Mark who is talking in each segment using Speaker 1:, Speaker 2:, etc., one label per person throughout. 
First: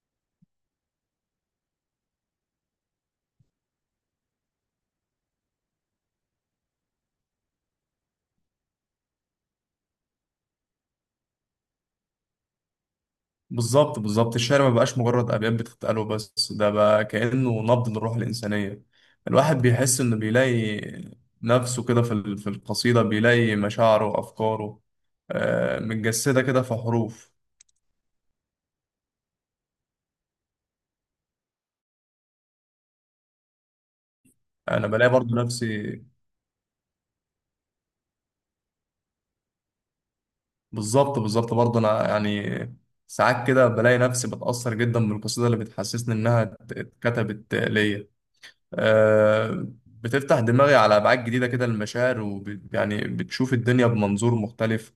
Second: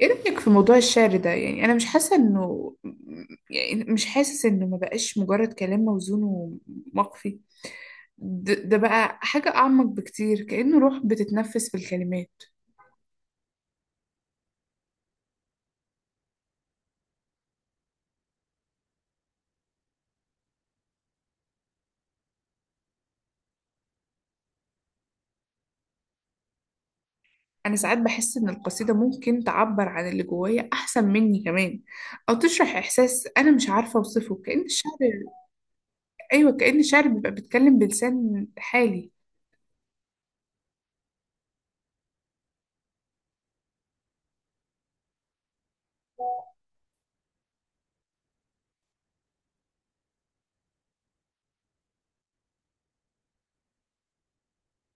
Speaker 1: ايه رأيك في موضوع الشعر ده؟ يعني انا مش حاسة انه، يعني مش حاسس انه ما بقاش مجرد كلام موزون ومقفي. ده بقى حاجة اعمق بكتير، كأنه روح بتتنفس في الكلمات.
Speaker 2: بالظبط الشعر ما بقاش مجرد أبيات بتتقال وبس، ده بقى كأنه نبض للروح الإنسانية. الواحد بيحس إنه بيلاقي نفسه كده في القصيدة، بيلاقي مشاعره وأفكاره متجسدة كده في حروف.
Speaker 1: انا ساعات بحس ان القصيدة ممكن تعبر عن اللي جوايا احسن مني كمان، او تشرح احساس انا مش عارفة اوصفه، كأن
Speaker 2: أنا
Speaker 1: الشعر.
Speaker 2: بلاقي برضو نفسي.
Speaker 1: ايوه، كأن الشعر بيبقى بيتكلم بلسان حالي.
Speaker 2: بالظبط برضو أنا ساعات كده بلاقي نفسي بتأثر جدا بالقصيدة اللي بتحسسني إنها اتكتبت ليا. آه، بتفتح دماغي على أبعاد جديدة كده للمشاعر، ويعني بتشوف الدنيا بمنظور مختلف.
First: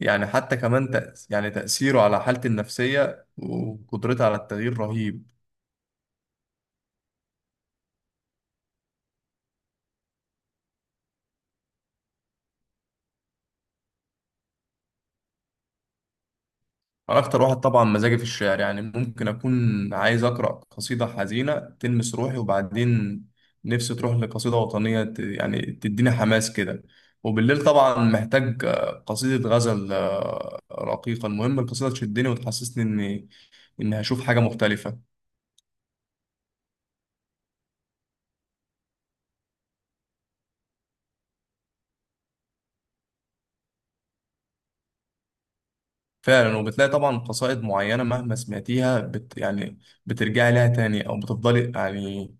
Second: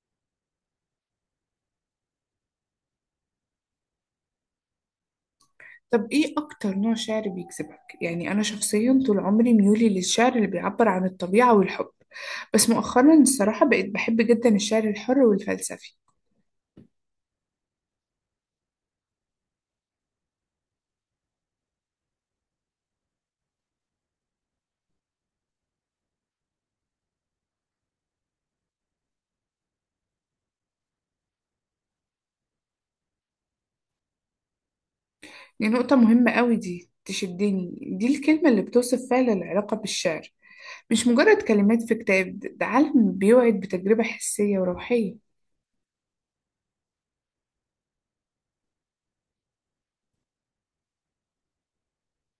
Speaker 2: يعني حتى كمان تأس يعني تأثيره على حالتي النفسية وقدرتي على التغيير رهيب.
Speaker 1: طب ايه اكتر نوع شعر بيجذبك؟ يعني انا شخصيا طول عمري ميولي للشعر اللي بيعبر عن الطبيعة والحب، بس مؤخرا الصراحة بقيت بحب جدا الشعر الحر والفلسفي.
Speaker 2: أنا أكتر واحد طبعا مزاجي في الشعر، يعني ممكن أكون عايز أقرأ قصيدة حزينة تلمس روحي، وبعدين نفسي تروح لقصيدة وطنية تديني حماس كده، وبالليل طبعا محتاج قصيدة غزل رقيقة. المهم القصيدة تشدني وتحسسني إني هشوف حاجة مختلفة.
Speaker 1: دي نقطة مهمة قوي، دي تشدني، دي الكلمة اللي بتوصف فعلا العلاقة بالشعر. مش مجرد كلمات في كتاب، ده عالم بيوعد بتجربة حسية وروحية.
Speaker 2: فعلا، وبتلاقي طبعا قصائد معينة مهما سمعتيها بت يعني بترجعي لها تاني، أو بتفضلي يعني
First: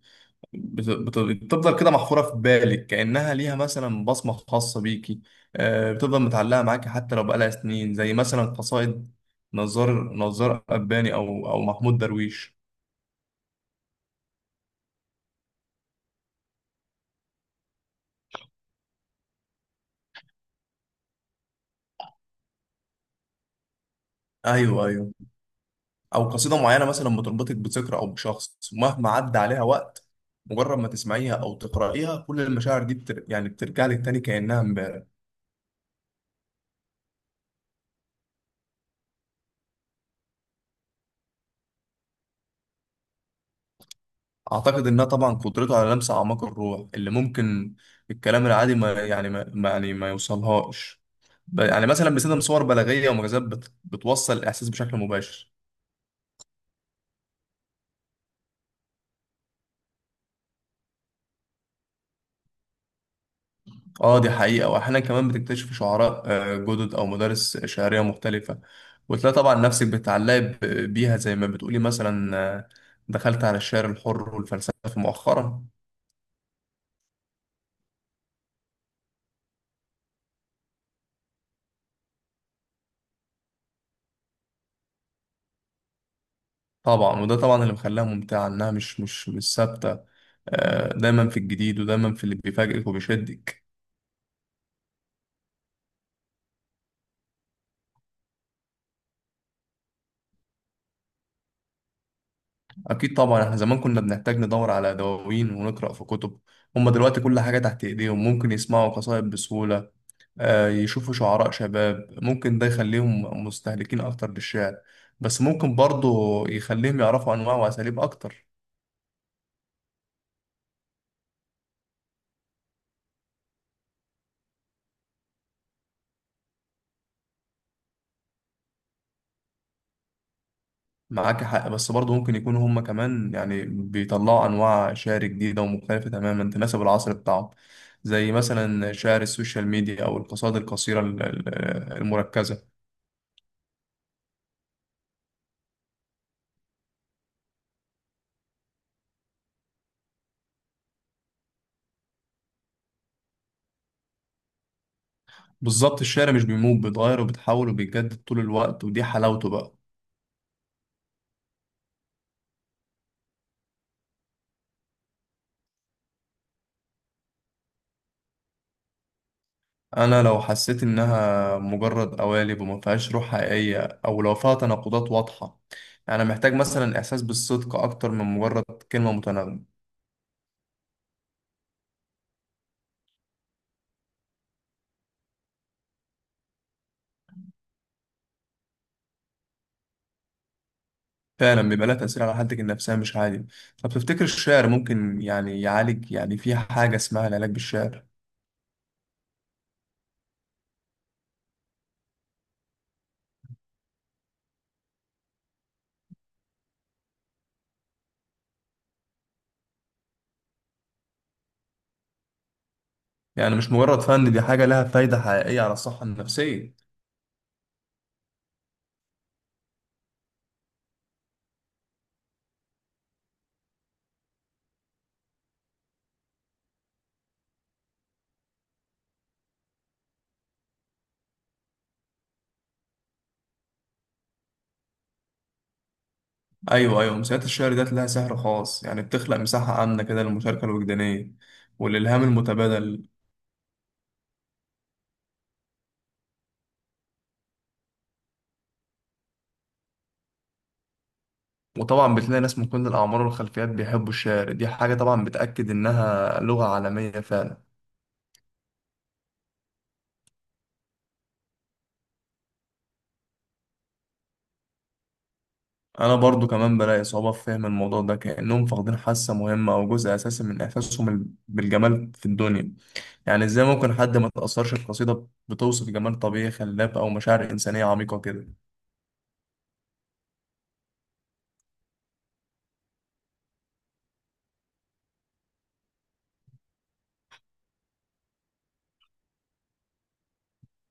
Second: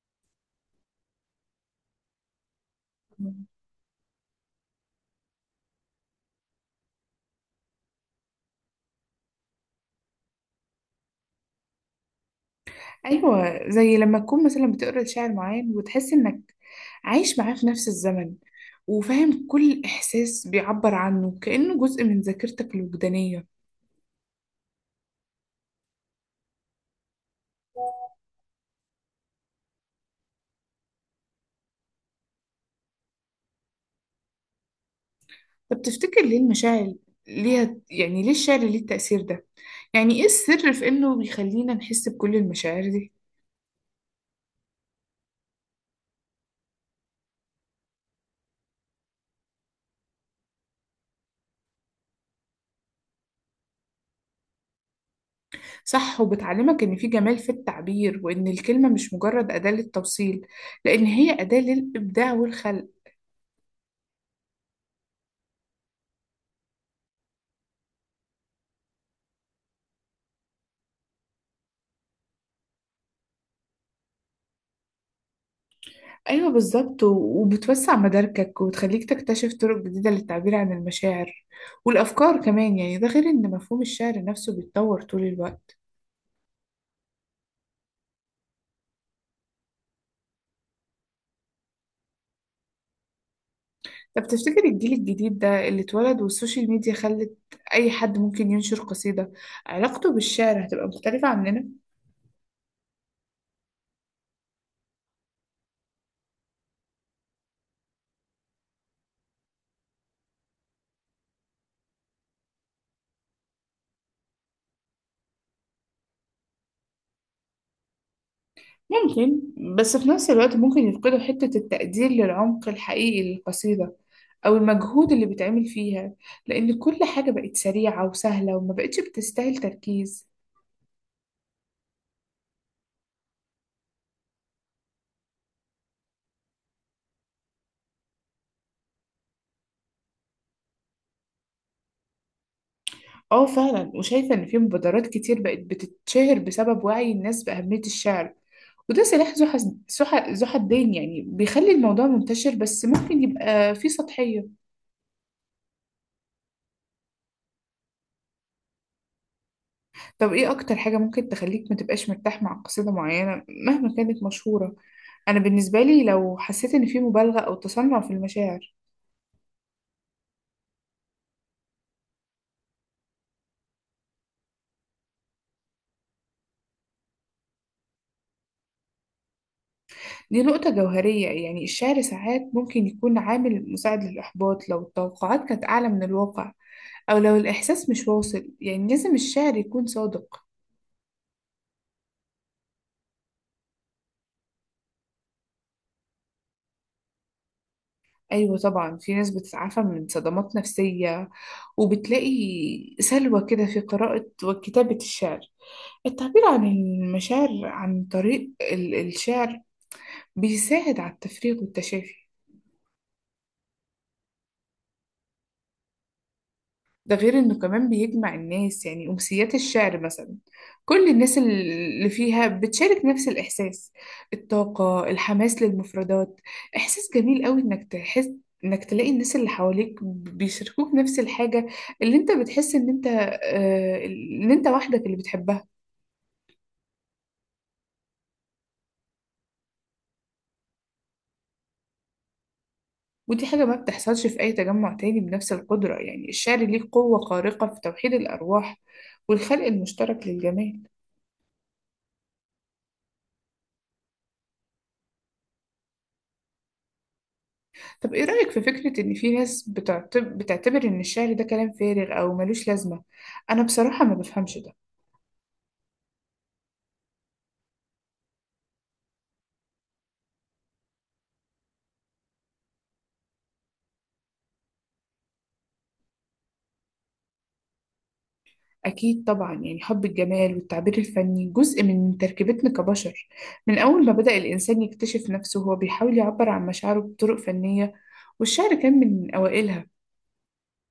Speaker 2: بت بت بتفضل كده محفورة في بالك، كأنها ليها مثلا بصمة خاصة بيكي. بتفضل متعلقة معاكي حتى لو بقالها سنين، زي مثلا قصائد نزار قباني، أو محمود درويش.
Speaker 1: أيوة، زي لما تكون مثلا بتقرأ شعر معين وتحس إنك عايش معاه في نفس الزمن، وفاهم كل إحساس بيعبر عنه، كأنه جزء من ذاكرتك الوجدانية.
Speaker 2: أيوه أيوه. أو قصيدة معينة مثلا بتربطك بذكرى أو بشخص، مهما عدى عليها وقت، مجرد ما تسمعيها أو تقرأيها كل المشاعر دي بترجع لك تاني كأنها امبارح.
Speaker 1: طب تفتكر ليه المشاعر ليها، يعني ليه الشعر ليه التأثير ده؟ يعني إيه السر في إنه بيخلينا نحس بكل المشاعر دي؟
Speaker 2: اعتقد انها طبعا قدرته على لمس اعماق الروح اللي ممكن الكلام العادي ما يوصلهاش. مثلا بيستخدم صور بلاغيه ومجازات بتوصل الاحساس بشكل مباشر.
Speaker 1: صح، وبتعلمك إن في جمال في التعبير، وإن الكلمة مش مجرد أداة للتوصيل، لأن هي أداة للإبداع والخلق.
Speaker 2: اه دي حقيقه. واحيانا كمان بتكتشف شعراء جدد او مدارس شعريه مختلفه، وتلاقي طبعا نفسك بتتعلقي بيها، زي ما بتقولي مثلا دخلت على الشعر الحر والفلسفه مؤخرا.
Speaker 1: أيوة بالظبط، وبتوسع مداركك وتخليك تكتشف طرق جديدة للتعبير عن المشاعر والأفكار كمان. يعني ده غير إن مفهوم الشعر نفسه بيتطور طول الوقت.
Speaker 2: طبعا، وده طبعا اللي مخليها ممتعة، إنها مش ثابتة. دايما في الجديد، ودايما في اللي بيفاجئك وبيشدك.
Speaker 1: طب تفتكر الجيل الجديد ده، اللي اتولد والسوشيال ميديا خلت أي حد ممكن ينشر قصيدة، علاقته بالشعر هتبقى مختلفة عننا؟
Speaker 2: أكيد طبعا، إحنا زمان كنا بنحتاج ندور على دواوين ونقرأ في كتب، هما دلوقتي كل حاجة تحت إيديهم، ممكن يسمعوا قصائد بسهولة، يشوفوا شعراء شباب. ممكن ده يخليهم مستهلكين أكتر للشعر، بس ممكن برضه يخليهم يعرفوا أنواع وأساليب أكتر.
Speaker 1: ممكن. بس في نفس الوقت ممكن يفقدوا حتة التقدير للعمق الحقيقي للقصيدة، أو المجهود اللي بيتعمل فيها، لأن كل حاجة بقت سريعة وسهلة وما بقتش بتستاهل تركيز.
Speaker 2: معاك حق، بس برضه ممكن يكونوا هم كمان يعني بيطلعوا أنواع شعر جديدة ومختلفة تماما تناسب العصر بتاعهم، زي مثلا شعر السوشيال ميديا أو القصائد القصيرة المركزة.
Speaker 1: اه فعلا، وشايفة ان في مبادرات كتير بقت بتتشهر بسبب وعي الناس بأهمية الشعر، وده سلاح ذو ذو حدين. يعني بيخلي الموضوع منتشر بس ممكن يبقى فيه سطحية.
Speaker 2: بالظبط، الشعر مش بيموت، بيتغير وبيتحول وبيتجدد طول الوقت، ودي حلاوته بقى.
Speaker 1: طب ايه اكتر حاجة ممكن تخليك ما تبقاش مرتاح مع قصيدة معينة مهما كانت مشهورة؟ انا بالنسبة لي، لو حسيت ان في مبالغة او تصنع في المشاعر.
Speaker 2: أنا لو حسيت إنها مجرد قوالب وما فيهاش روح حقيقية، أو لو فيها تناقضات واضحة، يعني محتاج مثلا إحساس بالصدق أكتر من مجرد كلمة متناغمة.
Speaker 1: دي نقطة جوهرية، يعني الشعر ساعات ممكن يكون عامل مساعد للإحباط لو التوقعات كانت أعلى من الواقع، أو لو الإحساس مش واصل. يعني لازم الشعر يكون صادق.
Speaker 2: فعلا بيبقى لها تأثير على حالتك النفسية مش عادي. طب تفتكر الشعر ممكن يعني يعالج؟ يعني في حاجة اسمها العلاج بالشعر؟
Speaker 1: أيوة طبعا، في ناس بتتعافى من صدمات نفسية وبتلاقي سلوى كده في قراءة وكتابة الشعر. التعبير عن المشاعر عن طريق الشعر بيساعد على التفريغ والتشافي.
Speaker 2: يعني مش مجرد فن، دي حاجة لها فايدة حقيقية على الصحة النفسية.
Speaker 1: ده غير انه كمان بيجمع الناس، يعني امسيات الشعر مثلا، كل الناس اللي فيها بتشارك نفس الاحساس، الطاقة، الحماس للمفردات. احساس جميل قوي انك تحس، انك تلاقي الناس اللي حواليك بيشاركوك نفس الحاجة اللي انت بتحس ان انت ان انت وحدك اللي بتحبها.
Speaker 2: أيوة أيوة، أمسيات الشعر ديت لها سحر خاص، يعني بتخلق مساحة آمنة كده للمشاركة الوجدانية والإلهام المتبادل.
Speaker 1: ودي حاجة ما بتحصلش في اي تجمع تاني بنفس القدرة. يعني الشعر ليه قوة خارقة في توحيد الارواح والخلق المشترك للجمال.
Speaker 2: وطبعا بتلاقي ناس من كل الأعمار والخلفيات بيحبوا الشعر، دي حاجة طبعا بتأكد إنها لغة عالمية فعلا.
Speaker 1: طب ايه رأيك في فكرة ان في ناس بتعتبر ان الشعر ده كلام فارغ او ملوش لازمة؟ انا بصراحة ما بفهمش ده.
Speaker 2: انا برضو كمان بلاقي صعوبة في فهم الموضوع ده، كأنهم فاقدين حاسة مهمة او جزء اساسي من احساسهم بالجمال في الدنيا. يعني ازاي ممكن حد ما تأثرش بقصيدة بتوصف جمال طبيعي خلاب او مشاعر انسانية عميقة كده؟
Speaker 1: اكيد طبعا، يعني حب الجمال والتعبير الفني جزء من تركيبتنا كبشر. من اول ما بدأ الانسان يكتشف نفسه وهو بيحاول يعبر عن مشاعره بطرق فنية، والشعر كان من اوائلها.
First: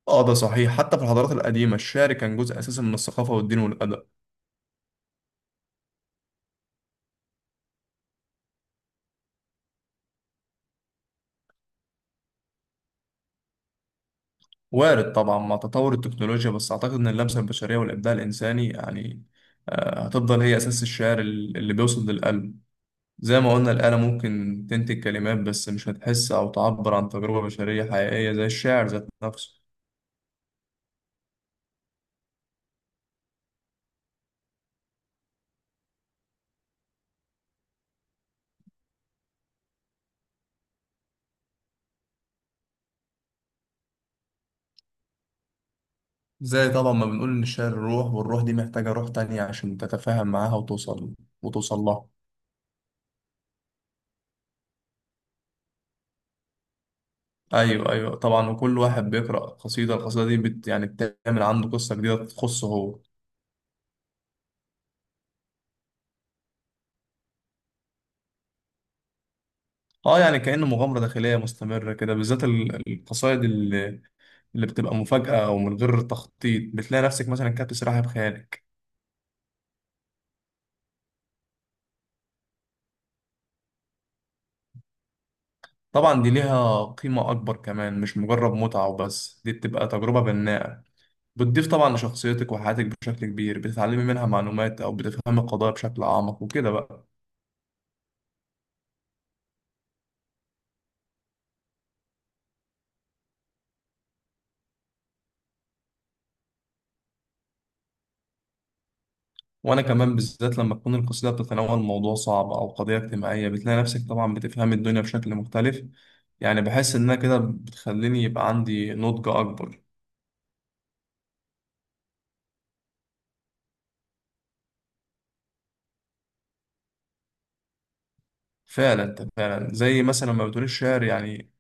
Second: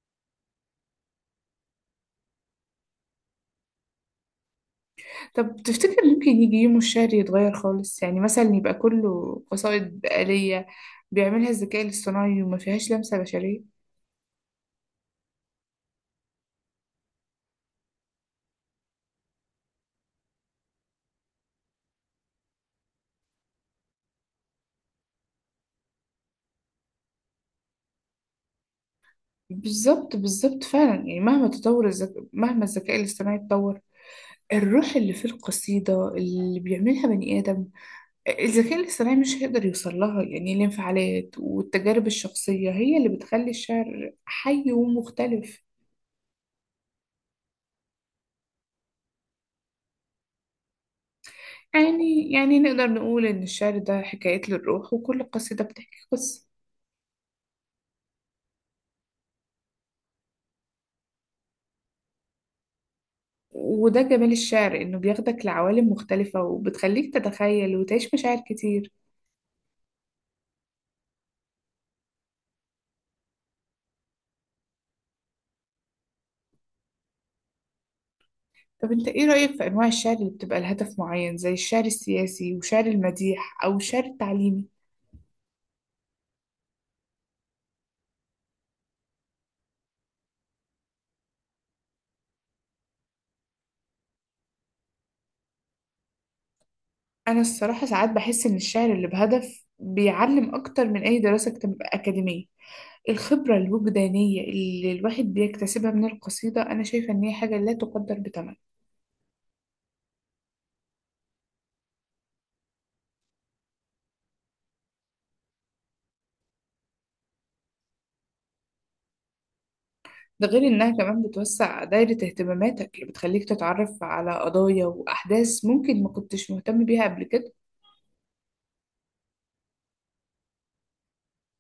Speaker 2: اه ده صحيح، حتى في الحضارات القديمة الشعر كان جزء اساسي من الثقافة والدين والادب.
Speaker 1: طب تفتكر ممكن يجي يوم الشعر يتغير خالص؟ يعني مثلا يبقى كله قصائد بقالية بيعملها الذكاء الاصطناعي وما فيهاش لمسة بشرية.
Speaker 2: وارد طبعا مع تطور التكنولوجيا، بس اعتقد ان اللمسة البشرية والابداع الانساني يعني هتفضل هي اساس الشعر اللي بيوصل للقلب. زي ما قلنا، الآلة ممكن تنتج كلمات بس مش هتحس أو تعبر عن تجربة بشرية حقيقية زي الشاعر ذات نفسه.
Speaker 1: بالظبط بالظبط فعلا، يعني مهما الذكاء الاصطناعي اتطور، الروح اللي في القصيدة اللي بيعملها بني آدم الذكاء الاصطناعي مش هيقدر يوصل لها. يعني الانفعالات والتجارب الشخصية هي اللي بتخلي الشعر حي ومختلف.
Speaker 2: زي طبعا ما بنقول إن الشعر روح، والروح دي محتاجة روح تانية عشان تتفاهم معاها وتوصل لها.
Speaker 1: يعني نقدر نقول إن الشعر ده حكايات للروح، وكل قصيدة بتحكي قصة.
Speaker 2: أيوه أيوه طبعا، وكل واحد بيقرأ قصيدة، القصيدة دي بت يعني بتعمل عنده قصة جديدة تخصه هو.
Speaker 1: وده جمال الشعر، إنه بياخدك لعوالم مختلفة وبتخليك تتخيل وتعيش مشاعر كتير.
Speaker 2: اه يعني كأنه مغامرة داخلية مستمرة كده، بالذات القصائد اللي بتبقى مفاجأة أو من غير تخطيط، بتلاقي نفسك مثلا كاتب سلاحف خيالك.
Speaker 1: طب انت ايه رأيك في انواع الشعر اللي بتبقى لهدف معين، زي الشعر السياسي وشعر المديح او الشعر التعليمي؟
Speaker 2: طبعا دي ليها قيمة أكبر كمان، مش مجرد متعة وبس، دي بتبقى تجربة بناءة، بتضيف طبعا لشخصيتك وحياتك بشكل كبير، بتتعلمي منها معلومات أو بتفهمي القضايا بشكل أعمق وكده بقى.
Speaker 1: انا الصراحة ساعات بحس ان الشعر اللي بهدف بيعلم اكتر من اي دراسة اكاديمية. الخبرة الوجدانية اللي الواحد بيكتسبها من القصيدة انا شايفة ان هي حاجة لا تقدر بثمن.
Speaker 2: وأنا كمان، بالذات لما تكون القصيدة بتتناول موضوع صعب أو قضية اجتماعية، بتلاقي نفسك طبعا بتفهمي الدنيا بشكل مختلف. يعني بحس إنها كده بتخليني يبقى عندي نضج أكبر.
Speaker 1: ده غير انها كمان بتوسع دايرة اهتماماتك، اللي بتخليك تتعرف على قضايا واحداث ممكن ما كنتش مهتم بيها قبل كده.
Speaker 2: فعلا أنت فعلا، زي مثلا ما بتقول الشعر يعني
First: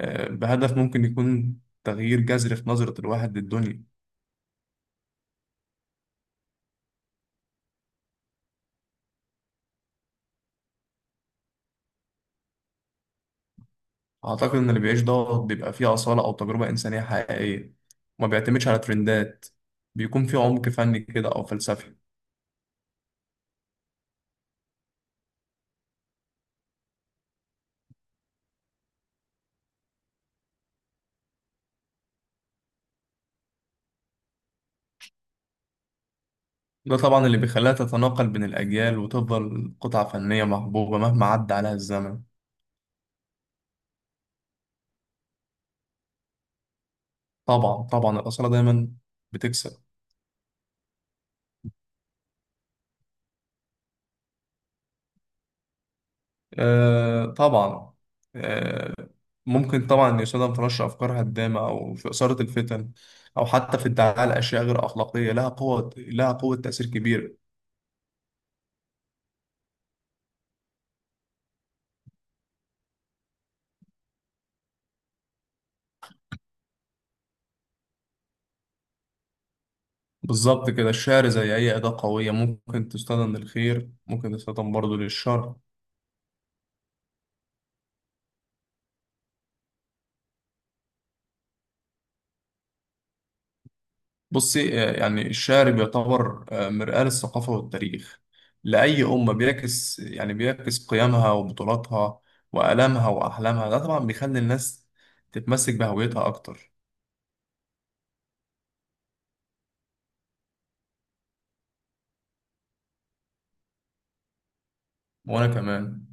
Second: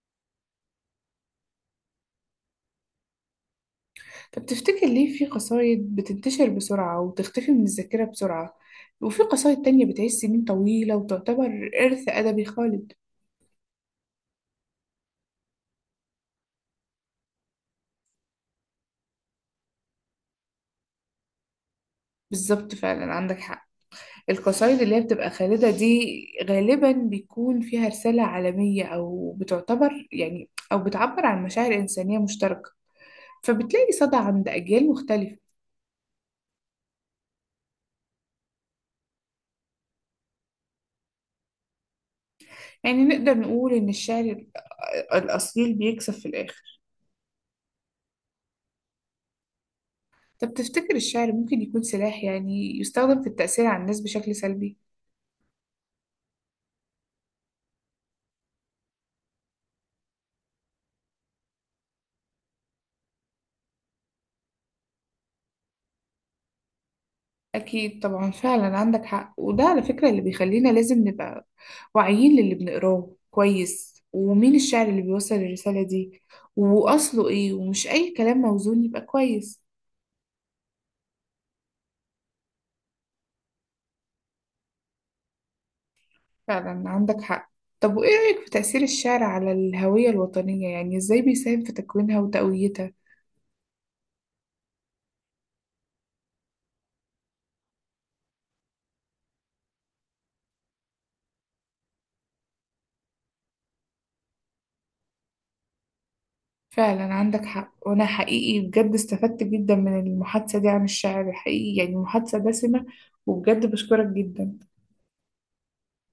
Speaker 2: بهدف ممكن يكون تغيير جذري في نظرة الواحد للدنيا.
Speaker 1: طب تفتكر ليه في قصايد بتنتشر بسرعة وتختفي من الذاكرة بسرعة، وفي قصايد تانية بتعيش سنين طويلة وتعتبر إرث أدبي خالد؟
Speaker 2: أعتقد إن اللي بيعيش ده بيبقى فيه أصالة أو تجربة إنسانية حقيقية، وما بيعتمدش على ترندات، بيكون فيه عمق فني كده أو فلسفي.
Speaker 1: بالظبط، فعلا عندك حق. القصايد اللي هي بتبقى خالدة دي، غالبا بيكون فيها رسالة عالمية، أو بتعتبر يعني أو بتعبر عن مشاعر إنسانية مشتركة، فبتلاقي صدى عند أجيال مختلفة.
Speaker 2: ده طبعا اللي بيخليها تتناقل بين الأجيال، وتفضل قطعة فنية محبوبة مهما عدى عليها الزمن.
Speaker 1: يعني نقدر نقول إن الشعر الأصيل بيكسب في الآخر.
Speaker 2: طبعا الأصالة دايما بتكسب.
Speaker 1: طب تفتكر الشعر ممكن يكون سلاح يعني يستخدم في التأثير على الناس بشكل سلبي؟
Speaker 2: آه طبعا. آه. ممكن طبعا يستخدم في نشر أفكار هدامة أو في إثارة الفتن، أو حتى في ادعاء الأشياء غير أخلاقية، لها قوة تأثير كبير.
Speaker 1: أكيد طبعا، فعلا عندك حق. وده على فكرة اللي بيخلينا لازم نبقى واعيين للي بنقراه كويس، ومين الشاعر اللي بيوصل الرسالة دي وأصله إيه، ومش أي كلام موزون يبقى كويس.
Speaker 2: بالظبط كده، الشعر زي أي أداة قوية، ممكن تستخدم للخير، ممكن تستخدم برضه للشر.
Speaker 1: فعلا عندك حق. طب وإيه رأيك في تأثير الشعر على الهوية الوطنية؟ يعني إزاي بيساهم في تكوينها وتقويتها؟
Speaker 2: بصي يعني الشعر بيعتبر مرآة للثقافة والتاريخ لأي أمة، بيعكس قيمها وبطولاتها وآلامها وأحلامها. ده طبعا بيخلي الناس تتمسك بهويتها أكتر.
Speaker 1: فعلا عندك حق. وأنا حقيقي بجد استفدت جدا من المحادثة دي عن الشعر. حقيقي يعني المحادثة دسمة، وبجد بشكرك جدا.
Speaker 2: وأنا كمان.